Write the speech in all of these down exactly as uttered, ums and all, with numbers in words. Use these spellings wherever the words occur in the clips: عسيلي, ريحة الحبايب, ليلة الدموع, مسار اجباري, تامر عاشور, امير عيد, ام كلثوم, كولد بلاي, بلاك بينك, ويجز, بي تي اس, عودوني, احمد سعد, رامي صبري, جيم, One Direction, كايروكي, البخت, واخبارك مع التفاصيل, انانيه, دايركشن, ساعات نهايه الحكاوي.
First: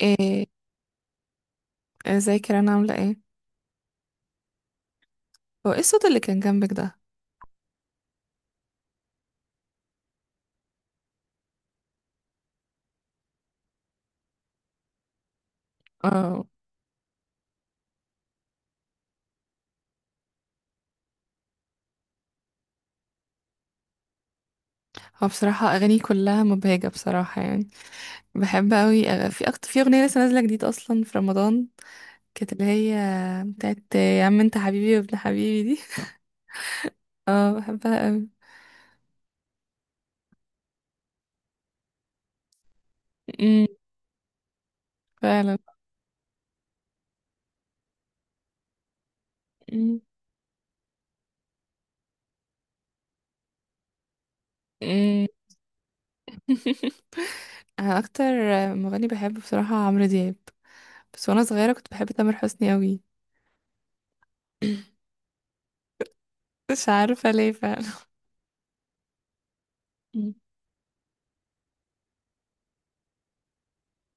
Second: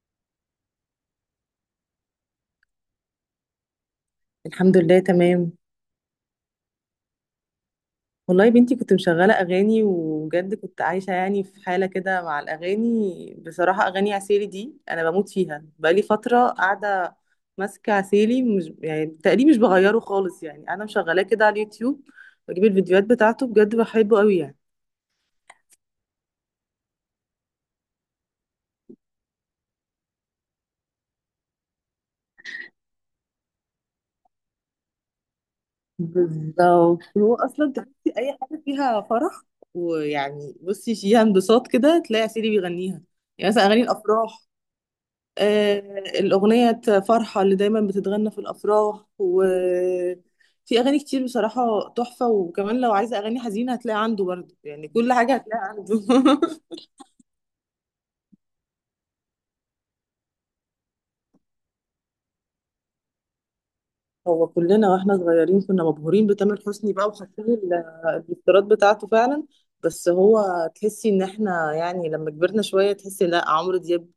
ايه، ازيك يا رنا، عاملة ايه؟ الحمد لله تمام. هو ايه الصوت اللي كان جنبك ده؟ والله يا بنتي كنت مشغلة أغاني، وبجد كنت عايشة يعني في حالة كده مع الأغاني، بصراحة أغاني عسيلي دي أنا بموت فيها بقالي اه. فترة قاعدة ماسكة عسيلي، مش يعني تقريبا مش بغيره خالص، يعني أنا مشغلاه كده على اليوتيوب، بجيب الفيديوهات بتاعته، بجد بحبه قوي يعني. هو بصراحة اغاني كلها مبهجة، بصراحة يعني. بحب اوي، أغ- في أكتر، في اغنية لسه نازلة جديد اصلا في رمضان، كانت اللي هي بتاعت يا عم انت حبيبي وابن حبيبي دي. بالظبط، هو اه، أصلا بحبها تحسي اوي. أي حاجة فيها فرح ويعني بصي فيها انبساط كده تلاقي عسيلي بيغنيها. يعني أمم، مثلا أغاني الأفراح. فعلا. آه، الأغنية فرحة اللي دايما بتتغنى في الأفراح، أمم، وفي أغاني كتير بصراحة تحفة. وكمان لو عايزة أغاني حزينة هتلاقي عنده برضه، يعني كل أمم. حاجة هتلاقي عنده انا اكتر مغني بحبه بصراحة عمرو دياب، بس وانا صغيرة كنت بحب تامر حسني اوي. هو كلنا واحنا صغيرين كنا مبهورين بتامر مش حسني بقى عارفة وحاسين ليه ال- فعلا. الافتراض بتاعته فعلا. بس هو تحسي ان احنا يعني لما كبرنا شوية تحسي، لا عمرو دياب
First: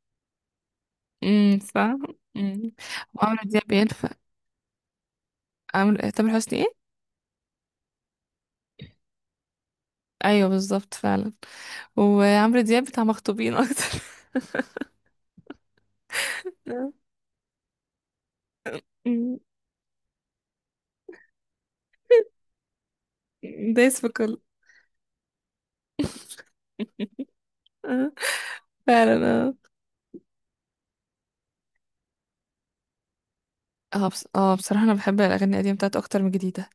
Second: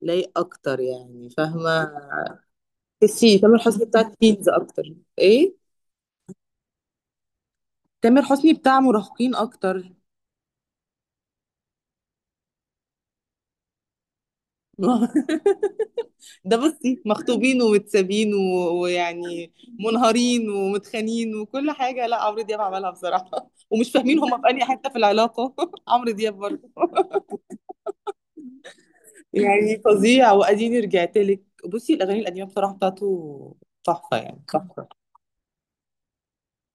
لايق اكتر، يعني امم، فاهمة. صح. امم وعمرو تحسي تامر دياب حسني بتاع ينفع. تينز اكتر. ايه، عمرو تامر حسني ايه؟ تامر حسني بتاع مراهقين اكتر. ايوه، بالظبط فعلا. وعمرو دياب بتاع مخطوبين اكتر. ده آه. بصي مخطوبين ومتسابين و- أمم. ويعني منهارين ومتخانين وكل حاجة، لا عمرو دياب عملها بصراحة ومش دايس في فاهمين كله. هما في أي حتة في العلاقة عمرو دياب برضه آه. فعلا اه يعني فظيع، وأديني رجعت لك. بصي الأغاني القديمة بصراحة بتاعته اه. تحفة، بص... يعني اه بصراحة تحفة. انا بحب الاغاني القديمة بتاعت اكتر من الجديدة.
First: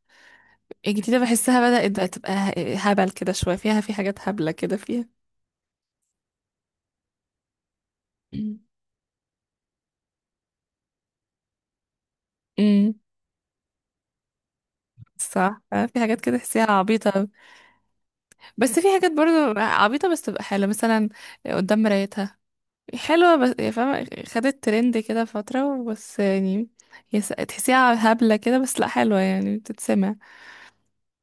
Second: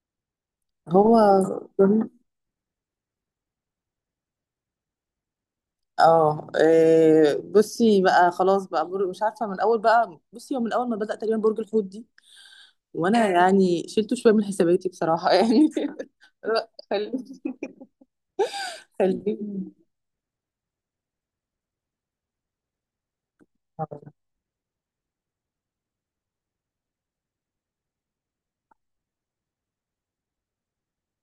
الجديدة هو بحسها بدأت بقى جميل. تبقى ه- هبل كده شوية، فيها في حاجات هبلة كده فيها. اه إيه، بصي بقى أمم. خلاص بقى بر... مش عارفة، من أول بقى بصي، هو من أول ما بدأ تقريبا برج الحوت دي أمم. وأنا يعني شلته شوية من حساباتي بصراحة صح. يعني. آه، في حاجات كده تحسيها لا، خليني. عبيطة. بس في حاجات برضو خليني. عبيطة بس تبقى حلوة، مثلا قدام مرايتها حلوة، بس يا فاهمة خدت ترند كده فترة بس يعني. هي س- تحسيها هبلة كده، بس لا حلوة يعني بتتسمع.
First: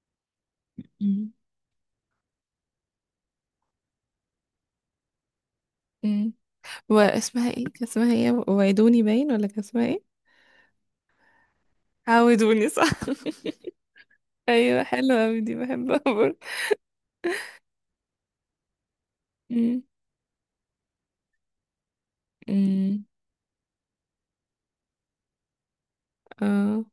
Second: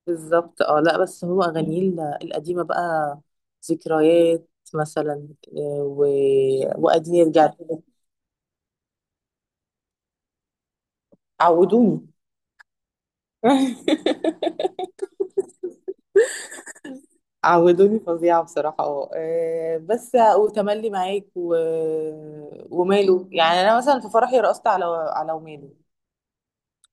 بالظبط. اه لا، بس مم. هو اغانيه ال- القديمه بقى، ذكريات مثلا، آه، و... مم. وادي يرجع واسمها ايه؟ تاني. كان اسمها ايه؟ وعدوني باين؟ ولا كان اسمها ايه؟ عودوني. عودوني. صح. ايوه، حلوة اوي دي، بحبها برضه. عودوني فظيعه بصراحه، اه آه، مم. بس. وتملي معاك و... مم. وماله. يعني انا مثلا في فرحي رقصت على، على وماله، اه،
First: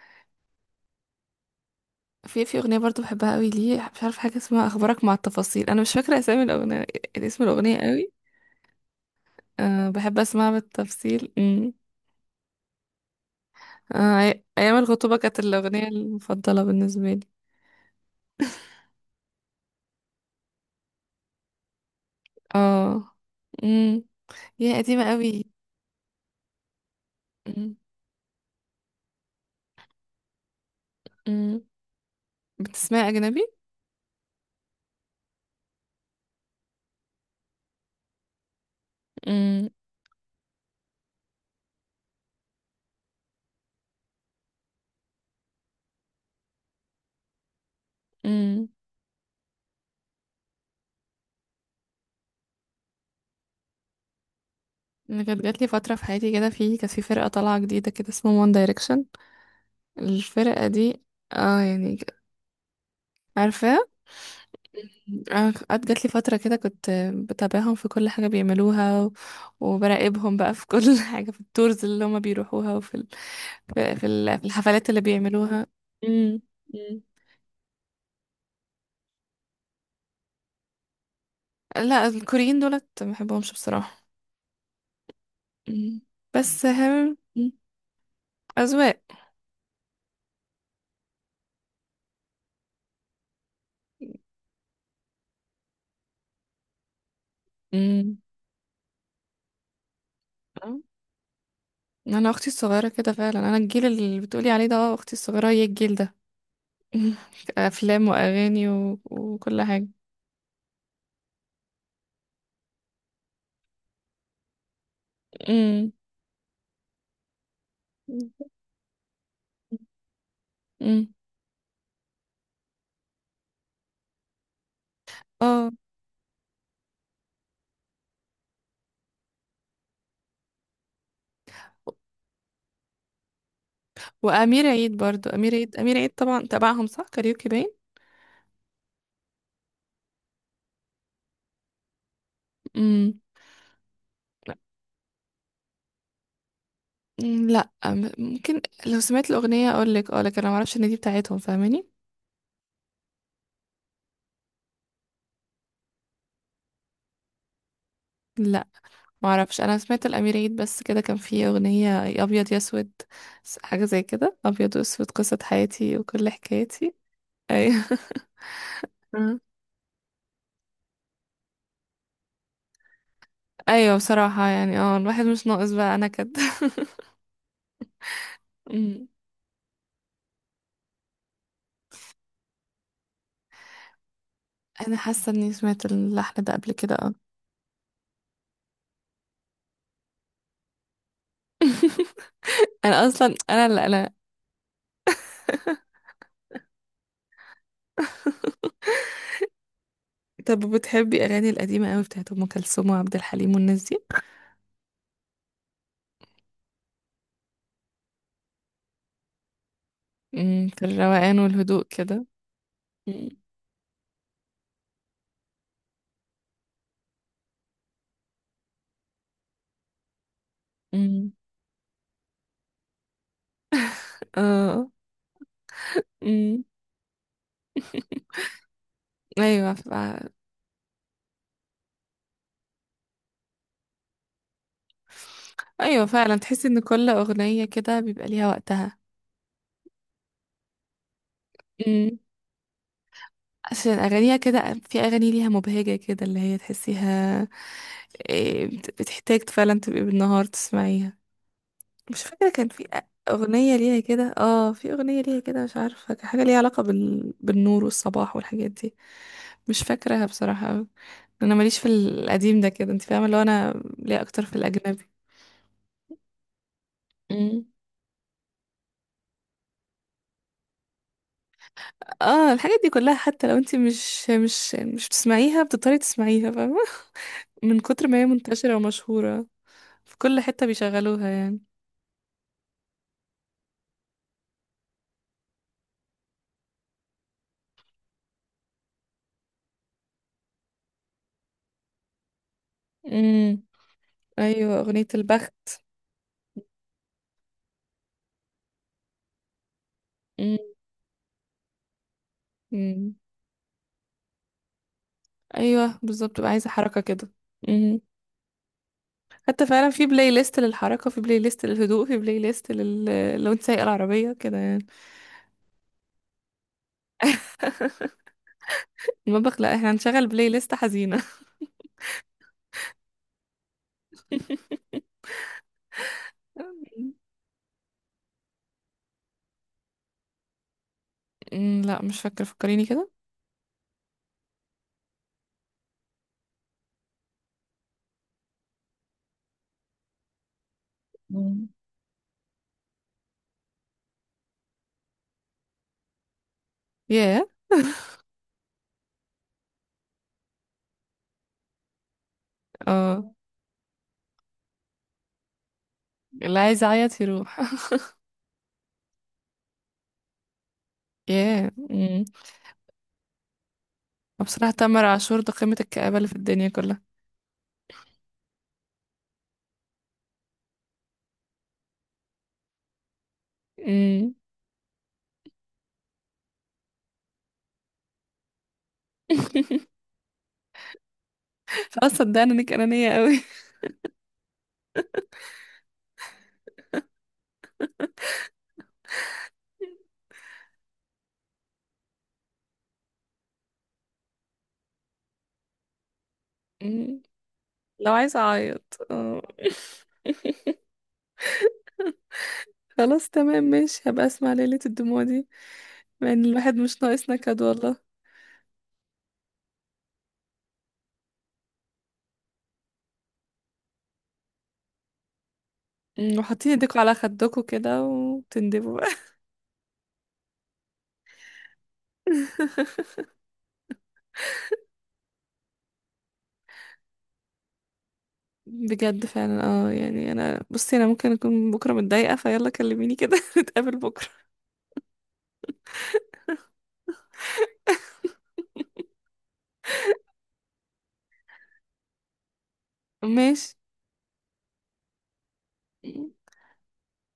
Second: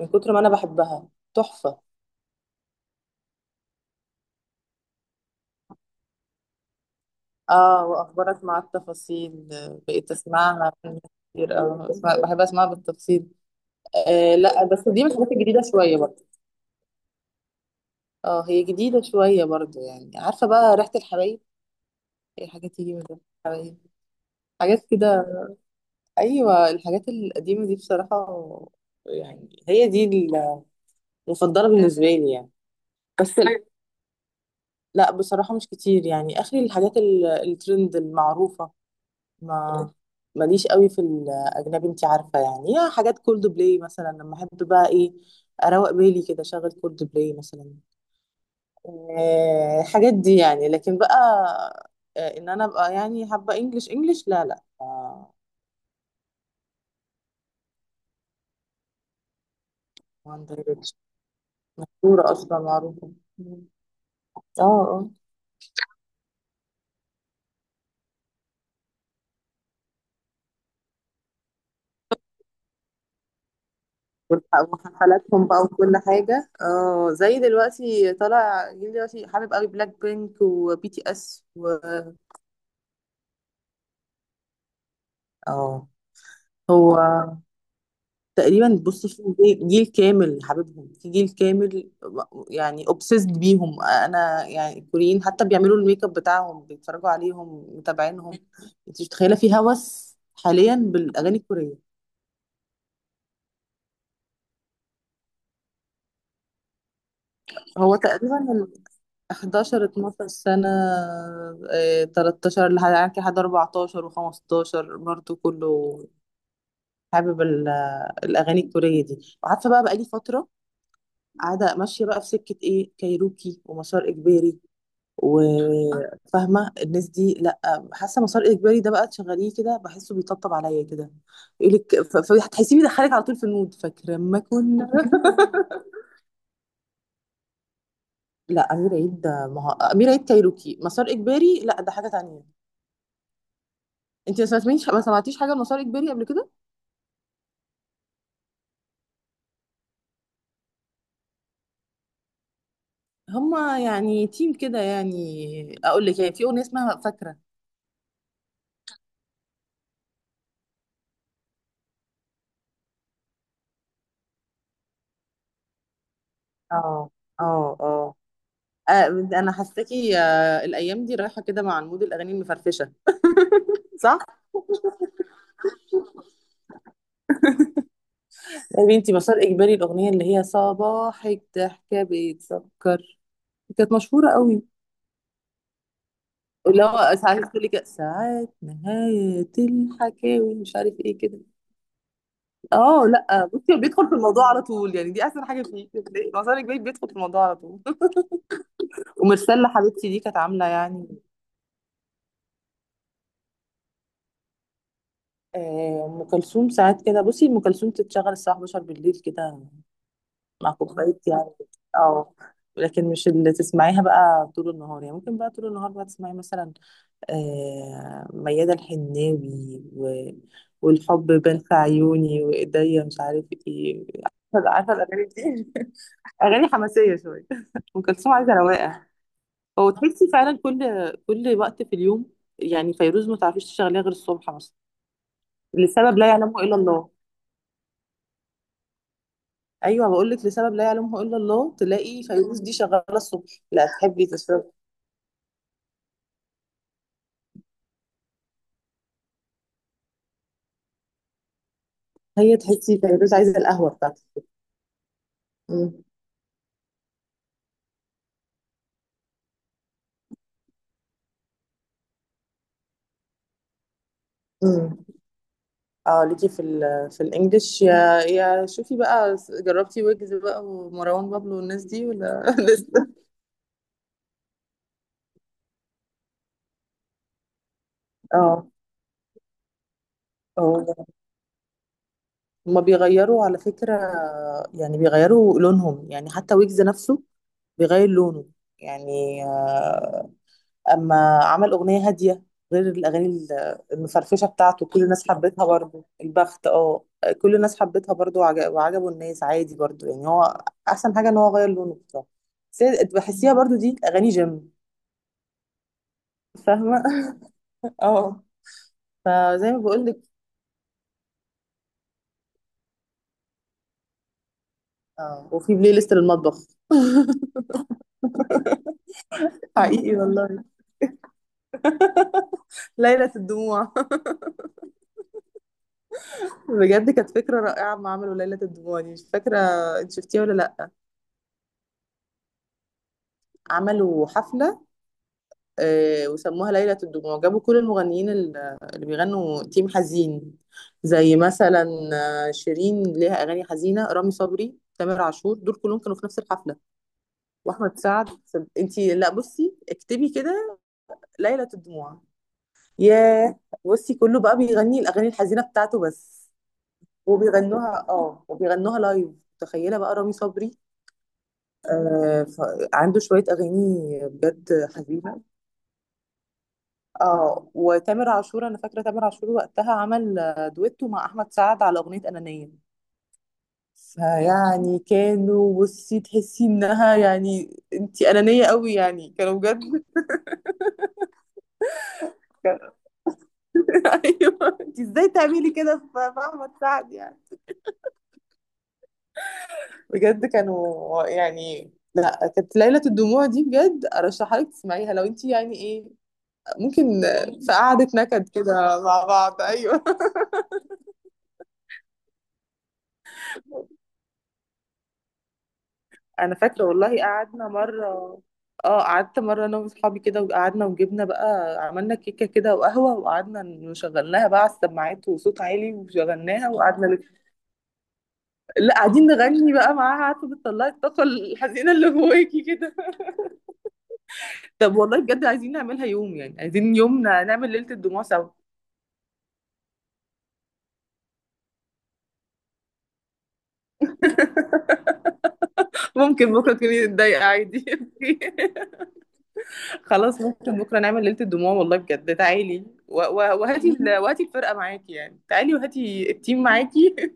من كتر ما انا بحبها. تحفه. في في اغنية برضه بحبها قوي ليه، مش عارفة، حاجة اسمها اخبارك مع التفاصيل، انا مش فاكرة اسامي الاغنية، اسم الاغنية اه قوي. واخبارك مع التفاصيل، آه، أه بقيت بحب اسمعها اسمعها بالتفصيل. كتير، مم. آه، اسمع- بحب اسمعها بالتفصيل. آه، آه أي- لا، ايام بس دي من الخطوبة الحاجات كانت الجديده الأغنية شويه برضه. المفضلة بالنسبة لي. اه هي جديدة شوية برضو، يعني عارفة بقى ريحة الحبايب، هي حاجات تيجي من اه. ريحة الحبايب، امم يا حاجات قديمة كده. قوي. أيوة، الحاجات القديمة دي امم. بصراحة يعني هي دي امم. المفضلة بالنسبة لي يعني. بتسمعي بس أجنبي؟ ال- لا بصراحة مش كتير، يعني آخري الحاجات ال- الترند المعروفة. امم. ما ماليش قوي في الأجنبي، انتي عارفة يعني، يا حاجات كولد بلاي مثلا، لما أحب بقى إيه أروق بالي كده أشغل كولد بلاي مثلا. امم. آه، الحاجات دي يعني، لكن بقى آه، ان انا ابقى يعني حابه انجلش، انجلش لا لا، انا آه. كانت جات لي فترة في حياتي كده، في كانت في فرقة طالعة جديدة كده اسمها وان دايركشن. وان الفرقة دايركشن دي، اه يعني، مشهوره اصلا، معروفه. مم. عارفاها؟ اه اه. أنا قعدت، جات لي فترة كده كنت بتابعهم في كل حاجة بيعملوها، و- وبراقبهم بقى في كل حاجة في التورز اللي هما بيروحوها وفي ال... في في ال- في والح- الحفلات اللي وحفلاتهم بقى بيعملوها. وكل امم حاجه. اه زي دلوقتي طالع جيل، دلوقتي حابب قوي بلاك بينك وبي تي اس و بي تي لا، إس و- الكوريين دولت ما بحبهمش بصراحة. اه. مم. بس هو هل. مم. تقريبا أذواق. بصي في جيل جيل كامل حبيبهم، في جيل كامل، يعني obsessed بيهم. انا يعني الكوريين حتى بيعملوا الميك اب بتاعهم بيتفرجوا عليهم مم. متابعينهم، انت مش متخيله في هوس حاليا بالاغاني الكوريه. انا اختي الصغيره كده فعلا، انا الجيل اللي بتقولي عليه ده، اه اختي الصغيره هي الجيل ده. هو افلام تقريبا واغاني ال و... وكل حداشر حاجه. اثنا عشر سنه، آه، تلتاشر لحد لحد اربعتاشر وخمسة عشر برضه امم. كله حابب ال- الاغاني الكوريه دي. وعارفه بقى بقالي فتره امم. قاعده ماشيه بقى في سكه ايه، كايروكي ومسار اجباري، اه، وفاهمه الناس دي. لا، حاسه مسار اجباري ده بقى تشغليه كده بحسه بيطبطب عليا كده، يقول لك، فهتحسيه بيدخلك على طول في المود فاكره ما وامير كنا عيد برضو، امير عيد امير عيد طبعا تبعهم، صح كاريوكي باين. لا امير عيد ده، ما هو امير عيد كايروكي مسار اجباري، لا ده حاجه تانية. امم انت ما سمعتيش ما سمعتيش حاجه لمسار اجباري قبل كده. لا، أم- ممكن لو سمعت الاغنيه اقول لك، اه لكن انا ما اعرفش ان دي بتاعتهم، فاهماني؟ هما يعني تيم كده، يعني اقول لك، يعني في اغنيه اسمها فاكره. لا، ما اعرفش. انا سمعت الامير عيد بس كده، كان فيه اغنيه يا ابيض يا اسود، س- حاجه زي كده، ابيض واسود قصه حياتي وكل حكايتي. اه اه ايوه. اه، آه، أه. انا حاساكي آه، الايام دي رايحه كده مع المود الاغاني المفرفشه. ايوه صح. بصراحه يعني، اه الواحد مش ناقص بقى انا كده. يا أمم. بنتي مسار اجباري، الاغنيه اللي هي صباحك ضحكه بيتسكر، كانت مشهوره قوي. انا حاسه اني سمعت اللحن ده قبل اللي كده، اه. هو ساعات تقول لك، ساعات نهايه الحكاوي، مش عارف ايه كده. اه انا اصلا، لا، انا بصي هو اللي بيدخل انا. في الموضوع على طول، يعني دي احسن حاجه فيه. بتلاقي مسار اجباري بيدخل في الموضوع على طول ومرسله حبيبتي دي كانت طب، عامله يعني. بتحبي اغاني القديمه قوي بتاعت ام كلثوم وعبد الحليم والناس دي؟ آه، ام كلثوم ساعات كده بصي ام كلثوم تتشغل الساعه الحادية عشرة بالليل كده، أمم، مع في كوبايه الروقان يعني. والهدوء كده. اه. لكن أمم. مش اللي تسمعيها بقى طول النهار، يعني ممكن بقى طول النهار بقى تسمعي مثلا آه، ميادة الحناوي، و... والحب أمم. بان في عيوني وايديا مش عارف ايه، عارفه، اه. عارفة الاغاني دي. أمم. اغاني حماسيه شويه. ام كلثوم عايزه رواقه. ايوه، هو تحسي فعلا كل كل وقت في اليوم، يعني فيروز ما تعرفيش تشغليها غير الصبح مثلا، ايوه، لسبب لا فعلا يعلمه تحس الا ان كل الله. اغنيه كده بيبقى ليها وقتها. ايوه، بقول لك لسبب لا يعلمه الا الله امم تلاقي فيروز دي شغاله الصبح، لا عشان تحبي اغانيها تشربي. كده، في اغاني ليها مبهجه كده اللي هي تحسيها. إيه، بت- بتحتاج فعلا تبقي بالنهار تسمعيها. مش فاكره هي كان في تحسي أ- فيروز عايزه اغنيه القهوه ليها بتاعتك. كده اه في اغنيه ليها كده، مش عارفه كان حاجه ليها علاقه بال... بالنور والصباح والحاجات دي. مش فاكراها بصراحه أوي. انا ماليش في القديم ده كده، انت فاهمه، اللي هو انا ليا اكتر في مم. الاجنبي. اه، ليكي في ال في الانجليش، يا يا شوفي بقى جربتي ويجز بقى ومروان بابلو والناس دي اه، ولا الحاجات دي لسه. كلها، حتى لو انت مش مش مش بتسمعيها بتضطري تسمعيها، فاهمة؟ من كتر ما هي اه، منتشرة ومشهورة، في كل حتة هو بيشغلوها يعني. هما بيغيروا على فكرة، يعني بيغيروا لونهم، يعني حتى ويجز نفسه بيغير لونه، يعني آه، اما عمل اغنية هادية غير الاغاني امم، ال- المفرفشة ايوه بتاعته كل اغنية الناس حبتها البخت. برضو، البخت، اه. كل الناس حبتها برضو وعج- وعجبوا الناس عادي برضو، يعني هو امم. احسن حاجة ان هو غير لونه بصراحة. بس هي- أمم. بحسيها برضو دي اغاني جيم. ايوه، بالظبط بقى، عايزة حركة فاهمة. كده. امم اه، حتى فزي ما فعلا في بقولك. بلاي ليست للحركة، في بلاي ليست للهدوء، في بلاي ليست لل... لو انت سايقة العربية كده يعني. اه، وفي بلاي ليست للمطبخ. المطبخ. لا، احنا حقيقي هنشغل بلاي والله، ليست حزينة. ليلة الدموع بجد كانت فكرة رائعة ما عملوا ليلة الدموع دي. مش فاكرة انت شفتيها ولا لأ. أمم، لا مش فاكرة، فكريني كده. عملوا حفلة آه، وسموها ليلة الدموع، جابوا كل المغنيين ال- اللي بيغنوا تيم حزين، زي مم. مثلا آه، شيرين ليها أغاني حزينة، رامي صبري، تامر عاشور، دول كلهم كانوا في نفس الحفلة، ياه. وأحمد سعد. انت لا بصي، اكتبي كده ليلة الدموع. اه، ياه. بصي كله بقى بيغني الاغاني الحزينه بتاعته بس، اللي عايز يعيط يروح. وبيغنوها اه، وبيغنوها لايف. تخيله بقى رامي صبري، ياه. امم آه، ف- عنده شويه اغاني وبصراحة بجد تامر عاشور حزينه. ده قمة الكآبة اللي في الدنيا كلها. اه، وتامر عاشور. انا فاكره تامر عاشور وقتها عمل آه، دويتو مع احمد سعد على اغنيه انانيه، امم. فيعني كانوا بصي تحسي انها يعني انت انانيه قوي يعني، كانوا بجد خلاص صدقني انك انانية قوي. ايوه انت ازاي تعملي كده في في احمد سعد يعني. بجد كانوا يعني، لا كانت ليلة الدموع دي بجد ارشحها لك تسمعيها، لو انت يعني ايه مم. ممكن في قعدة لو عايزة نكد اعيط، كده مع آه. بعض، ايوه. خلاص تمام ماشي، هبقى اسمع ليلة الدموع دي. يعني انا الواحد فاكره مش والله ناقص نكد، قعدنا والله. مره، اه قعدت مره انا واصحابي كده وقعدنا، وجبنا بقى عملنا كيكه كده وقهوه، وقعدنا نشغلناها بقى على السماعات وصوت عالي مم، وشغلناها وحاطين ايديكوا وقعدنا على نك... خدكوا كده لا وتندبوا بقى. قاعدين نغني بقى معاها، عارفه بتطلعي الطاقه الحزينه اللي جواكي كده. طب والله بجد عايزين نعملها يوم، يعني عايزين يوم نعمل ليله الدموع سوا. بجد فعلا اه يعني، انا بصي، انا ممكن اكون بكرة متضايقة، فيلا كلميني كده. نتقابل بكرة. ممكن بكرة تكوني متضايقة عادي خلاص، ممكن بكرة نعمل ليلة الدموع والله، بجد تعالي و- و- ماشي، وهاتي ال- وهاتي الفرقة معاكي، يعني تعالي وهاتي التيم معاكي.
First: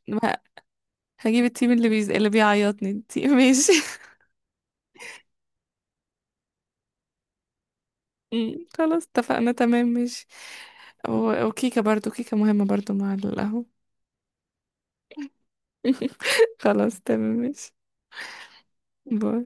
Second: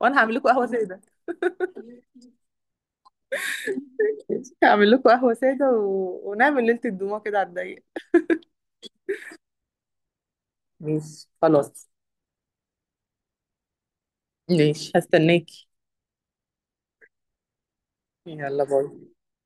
وانا هعمل ما لكم قهوة سادة. هجيب التيم اللي بيز... اللي بيعيطني. انتي ماشي. هعمل لكم قهوة سادة و... ونعمل ليلة الدموع كده على الضيق. مم، خلاص اتفقنا تمام ماشي. ماشي، و- وكيكة خلاص. برضو، كيكة مهمة برضو مع القهوة. ماشي، هستناكي. خلاص تمام ماشي. يلا باي. باي.